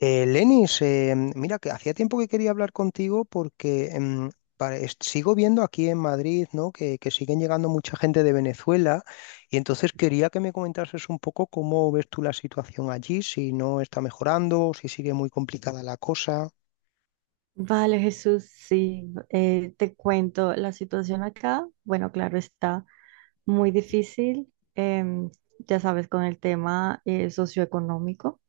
Lenis, mira que hacía tiempo que quería hablar contigo porque sigo viendo aquí en Madrid, ¿no? que siguen llegando mucha gente de Venezuela y entonces quería que me comentases un poco cómo ves tú la situación allí, si no está mejorando, si sigue muy complicada la cosa. Vale, Jesús, sí, te cuento la situación acá. Bueno, claro, está muy difícil, ya sabes, con el tema socioeconómico.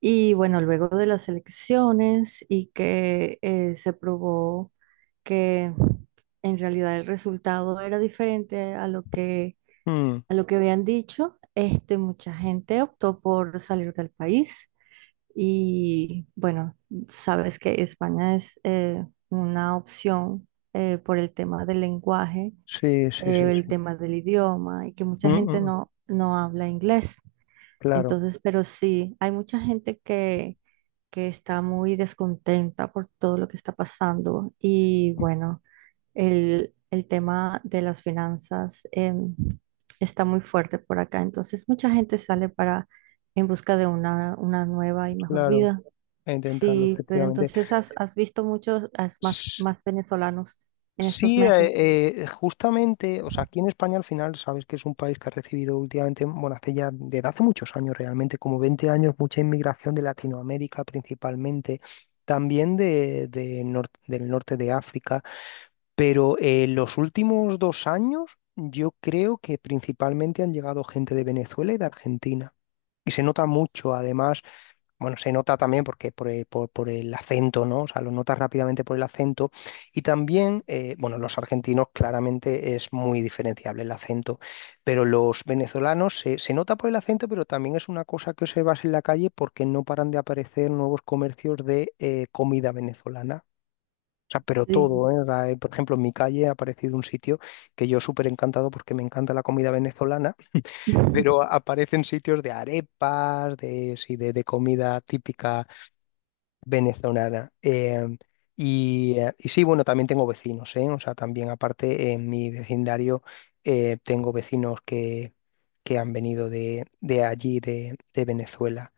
Y bueno, luego de las elecciones y que se probó que en realidad el resultado era diferente a lo que, Mm, habían dicho, mucha gente optó por salir del país. Y bueno, sabes que España es una opción por el tema del lenguaje, sí, sí, sí, el sí. tema del idioma y que Mm, mucha mm, gente mm. no habla inglés. Claro, Entonces, pero sí, hay mucha gente que está muy descontenta por todo lo que está pasando. Y bueno, el tema de las finanzas está muy fuerte por acá. Entonces, mucha gente sale para en busca de una nueva y mejor claro, vida. a intentarlo, Sí, pero efectivamente. entonces has visto muchos has más venezolanos en estos Sí, meses. Justamente, o sea, aquí en España al final sabes que es un país que ha recibido últimamente, bueno, hace ya desde hace muchos años realmente, como 20 años, mucha inmigración de Latinoamérica principalmente, también de del norte de África, pero los últimos 2 años yo creo que principalmente han llegado gente de Venezuela y de Argentina. Y se nota mucho, además, bueno, se nota también porque por el acento, ¿no? O sea, lo notas rápidamente por el acento. Y también, bueno, los argentinos claramente es muy diferenciable el acento, pero los venezolanos se nota por el acento, pero también es una cosa que observas en la calle porque no paran de aparecer nuevos comercios de comida venezolana. O sea, pero Sí. todo, ¿eh? O sea, por ejemplo, en mi calle ha aparecido un sitio que yo súper encantado porque me encanta la comida venezolana, pero aparecen sitios de arepas, de, sí, de comida típica venezolana. Y sí, bueno, también tengo vecinos, ¿eh? O sea, también aparte en mi vecindario tengo vecinos que han venido de allí, de Venezuela.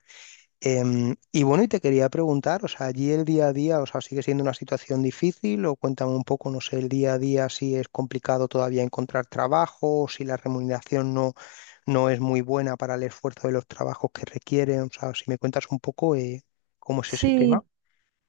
Y bueno, y te quería preguntar, o sea, allí el día a día, o sea, ¿sigue siendo una situación difícil? O cuéntame un poco, no sé, el día a día si es complicado todavía encontrar trabajo, o si la remuneración no, no es muy buena para el esfuerzo de los trabajos que requieren, o sea, si me cuentas un poco cómo es ese tema. Sí,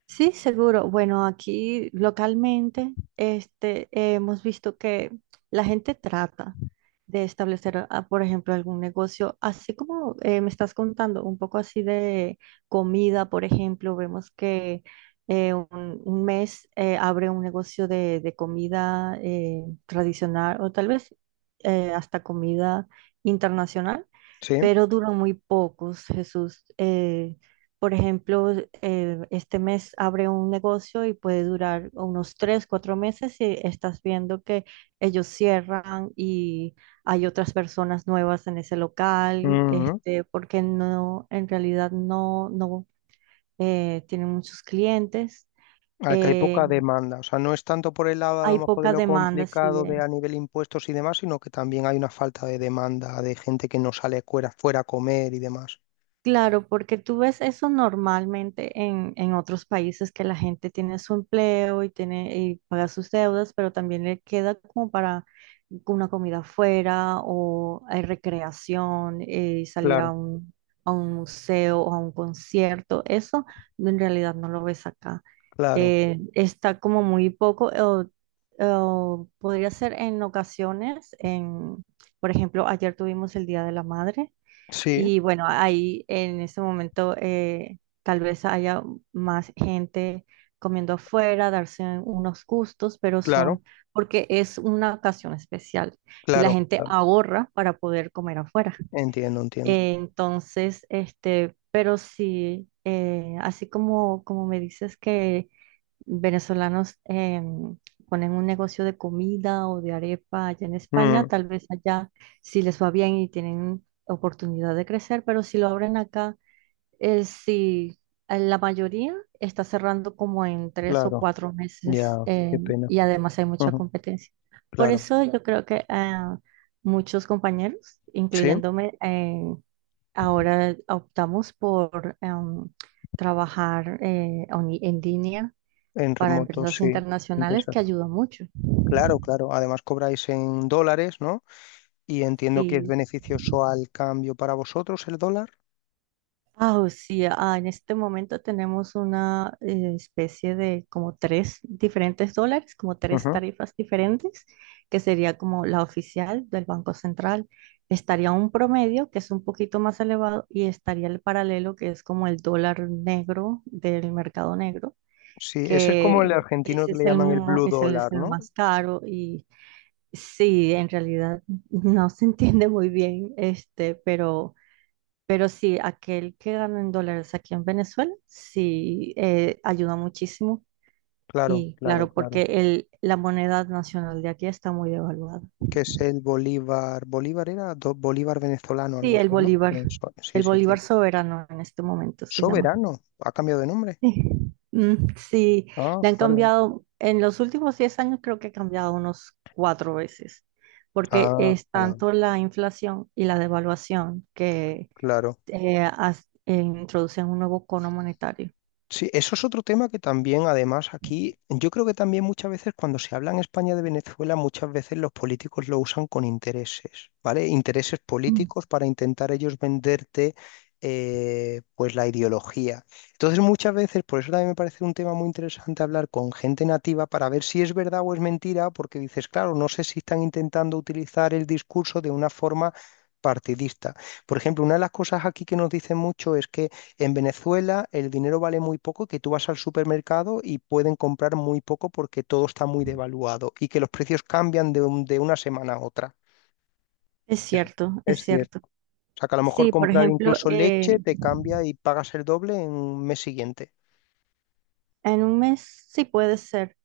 sí, seguro. Bueno, aquí localmente hemos visto que la gente trata de establecer, por ejemplo, algún negocio, así como me estás contando, un poco así de comida, por ejemplo, vemos que un mes abre un negocio de comida tradicional o tal vez hasta comida internacional, Sí. pero duran muy pocos, Jesús. Por ejemplo, este mes abre un negocio y puede durar unos 3, 4 meses y estás viendo que ellos cierran y hay otras personas nuevas en ese local, Ujú. Porque no, en realidad no tienen muchos clientes. Acá hay Eh, poca demanda. O sea, no es tanto por el lado a lo hay mejor de poca lo demanda, sí. complicado de de, a nivel impuestos y demás, sino que también hay una falta de demanda de gente que no sale fuera, fuera a comer y demás. Claro, porque tú ves eso normalmente en otros países que la gente tiene su empleo y tiene y paga sus deudas, pero también le queda como para una comida afuera o recreación, salir Claro, a un museo o a un concierto. Eso en realidad no lo ves acá. claro. Está como muy poco, o podría ser en ocasiones, por ejemplo, ayer tuvimos el Día de la Madre Sí, y bueno, ahí en ese momento tal vez haya más gente comiendo afuera, darse unos gustos, pero claro, son porque es una ocasión especial, y la claro. gente Claro. ahorra para poder comer afuera. Entiendo, entiendo. Entonces, pero sí, así como, como me dices que venezolanos ponen un negocio de comida o de arepa allá en España, Mm, tal vez allá si les va bien y tienen oportunidad de crecer, pero si lo abren acá, sí, la mayoría está cerrando como en tres o claro. cuatro Ya, meses qué pena. y además hay mucha Ujú. competencia. Por Claro. eso yo creo que muchos compañeros, Sí, incluyéndome, ahora optamos por trabajar en línea en para remoto, empresas sí. internacionales, Empresas. que ayuda mucho. Claro, claro. Además cobráis en dólares, ¿no? Y entiendo que es Sí. beneficioso al cambio para vosotros el dólar. O sí, en este momento tenemos una especie de como tres diferentes dólares, como tres tarifas diferentes, que sería como la oficial del Banco Central. Estaría un promedio que es un poquito más elevado, y estaría el paralelo que es como el dólar negro del mercado negro, Sí, ese es como el que argentino ese que le es el, llaman el mo- blue es dólar, el ¿no? más caro. Y sí, en realidad no se entiende muy bien, pero sí, aquel que gana en dólares aquí en Venezuela, sí, ayuda muchísimo. Claro, Y claro, claro, porque claro. la moneda nacional de aquí está muy devaluada. Que es el bolívar. Bolívar era bolívar venezolano, algo Sí, el así, ¿no? bolívar, Eso, sí, el sí, bolívar sí. soberano en este momento se llama. Soberano. Ha cambiado de nombre. Sí. Mm, sí, Ah, le han vale, vale. cambiado, en los últimos 10 años creo que ha cambiado unos cuatro veces, porque Ah, es vale, vale. tanto la inflación y la devaluación que Claro. Introducen un nuevo cono monetario. Sí, eso es otro tema que también, además, aquí, yo creo que también muchas veces cuando se habla en España de Venezuela, muchas veces los políticos lo usan con intereses, ¿vale? Intereses Mm. políticos para intentar ellos venderte, pues, la ideología. Entonces, muchas veces, por eso también me parece un tema muy interesante hablar con gente nativa para ver si es verdad o es mentira, porque dices, claro, no sé si están intentando utilizar el discurso de una forma partidista. Por ejemplo, una de las cosas aquí que nos dicen mucho es que en Venezuela el dinero vale muy poco, que tú vas al supermercado y pueden comprar muy poco porque todo está muy devaluado y que los precios cambian de una semana a otra. Es Es, cierto, es es cierto. cierto. O sea, que a lo mejor Sí, por comprar ejemplo, incluso leche te cambia y pagas el doble en un mes siguiente. en un mes sí puede ser.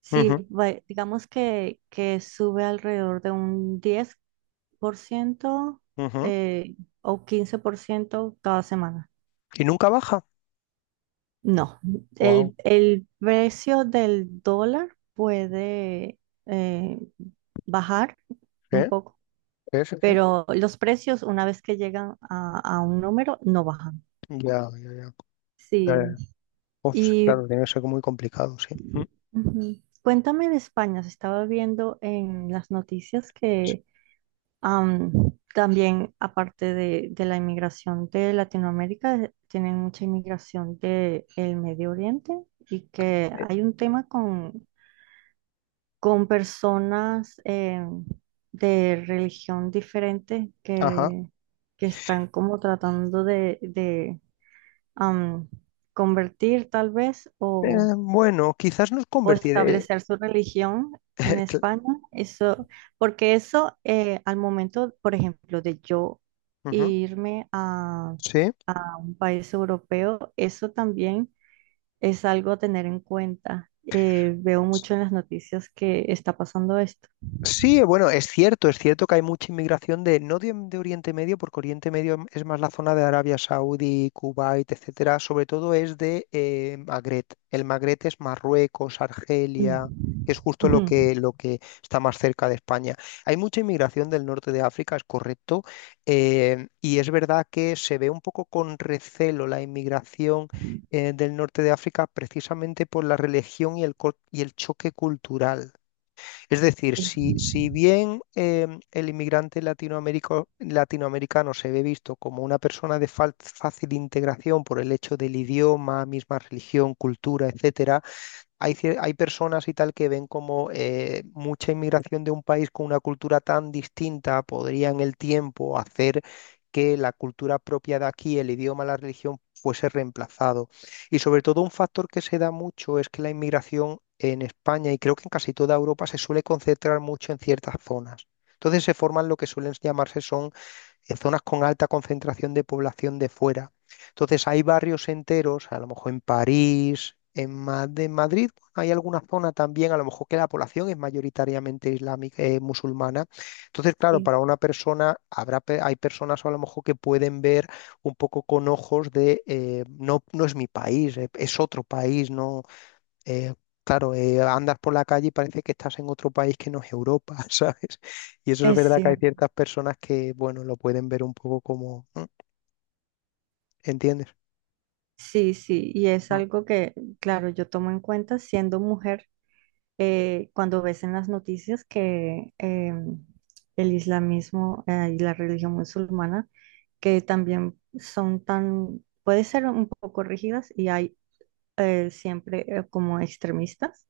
Sí, Ujú, digamos que sube alrededor de un 10% ujú. eh, o 15% cada semana. Y nunca baja. No, Wow. el precio del dólar puede eh, bajar un ¿Eh? poco, ¿Eh? ¿Eh? ¿Eh? pero los precios una vez que llegan a un número no bajan. Ya, ya, ya. Ya, Sí. ya. Pues, Y claro, tiene que ser muy complicado, sí. Mm. ujú, cuéntame de España. Se estaba viendo en las noticias Sí. que, am, también, aparte de la inmigración de Latinoamérica, tienen mucha inmigración del Medio Oriente, y que Eh. hay un tema con personas de religión diferente, Ajá. que están como tratando de am, convertir tal vez, o, Bueno, quizás nos o convertiré. establecer su religión en Cla- España. Eso, porque eso al momento, por ejemplo, de yo Ujú. irme Sí. a un país europeo, eso también es algo a tener en cuenta. Veo mucho en las noticias que está pasando esto. Sí, bueno, es cierto que hay mucha inmigración de, no de, de Oriente Medio, porque Oriente Medio es más la zona de Arabia Saudí, Kuwait, etcétera, sobre todo es de Magreb. El Magreb es Marruecos, Argelia, Mm. que es justo Ujú. Lo que está más cerca de España. Hay mucha inmigración del norte de África, es correcto, y es verdad que se ve un poco con recelo la inmigración del norte de África precisamente por la religión y y el choque cultural. Es decir, Sí. Si bien el latinoamericano se ve visto como una persona de fácil integración por el hecho del idioma, misma religión, cultura, etcétera, hay personas y tal que ven como mucha inmigración de un país con una cultura tan distinta podría en el tiempo hacer que la cultura propia de aquí, el idioma, la religión, fuese reemplazado. Y sobre todo un factor que se da mucho es que la inmigración en España y creo que en casi toda Europa se suele concentrar mucho en ciertas zonas. Entonces se forman lo que suelen llamarse son en zonas con alta concentración de población de fuera. Entonces hay barrios enteros, a lo mejor en París, de Madrid, bueno, hay alguna zona también, a lo mejor que la población es mayoritariamente islámica, musulmana. Entonces, claro, Sí, para una persona, hay personas a lo mejor que pueden ver un poco con ojos de, no, no es mi país, es otro país, no, eh, claro, andas por la calle y parece que estás en otro país que no es Europa, ¿sabes? Y eso es es verdad que hay cierto. ciertas personas que, bueno, lo pueden ver un poco como, ¿eh? ¿Entiendes? Sí, sí, y es Mm. algo que, claro, yo tomo en cuenta siendo mujer cuando ves en las noticias que el islamismo y la religión musulmana, que también son tan, puede ser un poco rígidas, y hay siempre como extremistas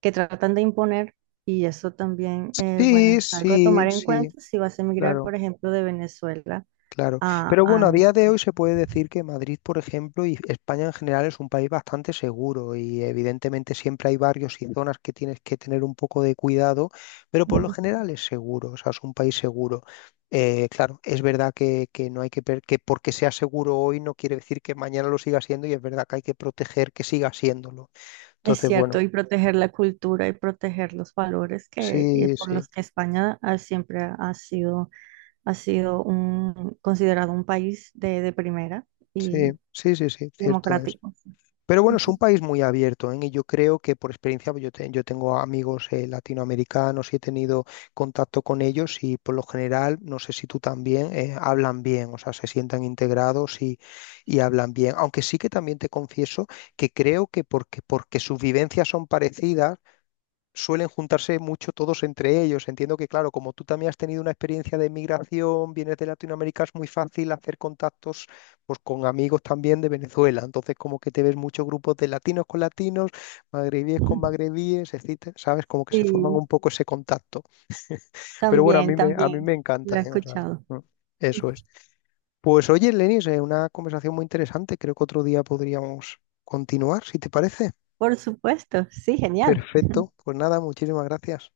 que tratan de imponer, y eso también, bueno, Sí, es algo a sí, tomar en cuenta sí, si vas a emigrar, claro. por ejemplo, de Venezuela Claro, pero bueno, a a día de España. hoy se puede decir que Madrid, por ejemplo, y España en general es un país bastante seguro y evidentemente siempre hay barrios y zonas que tienes que tener un poco de cuidado, pero por lo Ujú. general es seguro, o sea, es un país seguro. Claro, es verdad que no hay que porque sea seguro hoy no quiere decir que mañana lo siga siendo y es verdad que hay que proteger que siga siéndolo. Es Entonces, cierto, bueno, y proteger la cultura y proteger los valores que, sí, por sí, los que España siempre ha sido un, considerado un país de primera sí, y, sí, sí, sí, y cierto es. democrático. Pero bueno, es Ujú. un país muy abierto, ¿eh? Y yo creo que por experiencia, yo tengo amigos latinoamericanos y he tenido contacto con ellos y por lo general, no sé si tú también, hablan bien, o sea, se sientan integrados y hablan bien. Aunque sí que también te confieso que creo porque sus vivencias son parecidas, suelen juntarse mucho todos entre ellos. Entiendo que, claro, como tú también has tenido una experiencia de migración, vienes de Latinoamérica, es muy fácil hacer contactos pues, con amigos también de Venezuela. Entonces, como que te ves muchos grupos de latinos con latinos, magrebíes con magrebíes, etcétera, ¿sabes? Como que se forman Sí, un poco ese contacto. Pero bueno, también, a mí también, me lo encanta, he ¿eh? O sea, escuchado. mm, eso es. Pues oye, Lenis, una conversación muy interesante. Creo que otro día podríamos continuar, si te parece. Por supuesto, sí, genial. Perfecto. Pues nada, muchísimas gracias.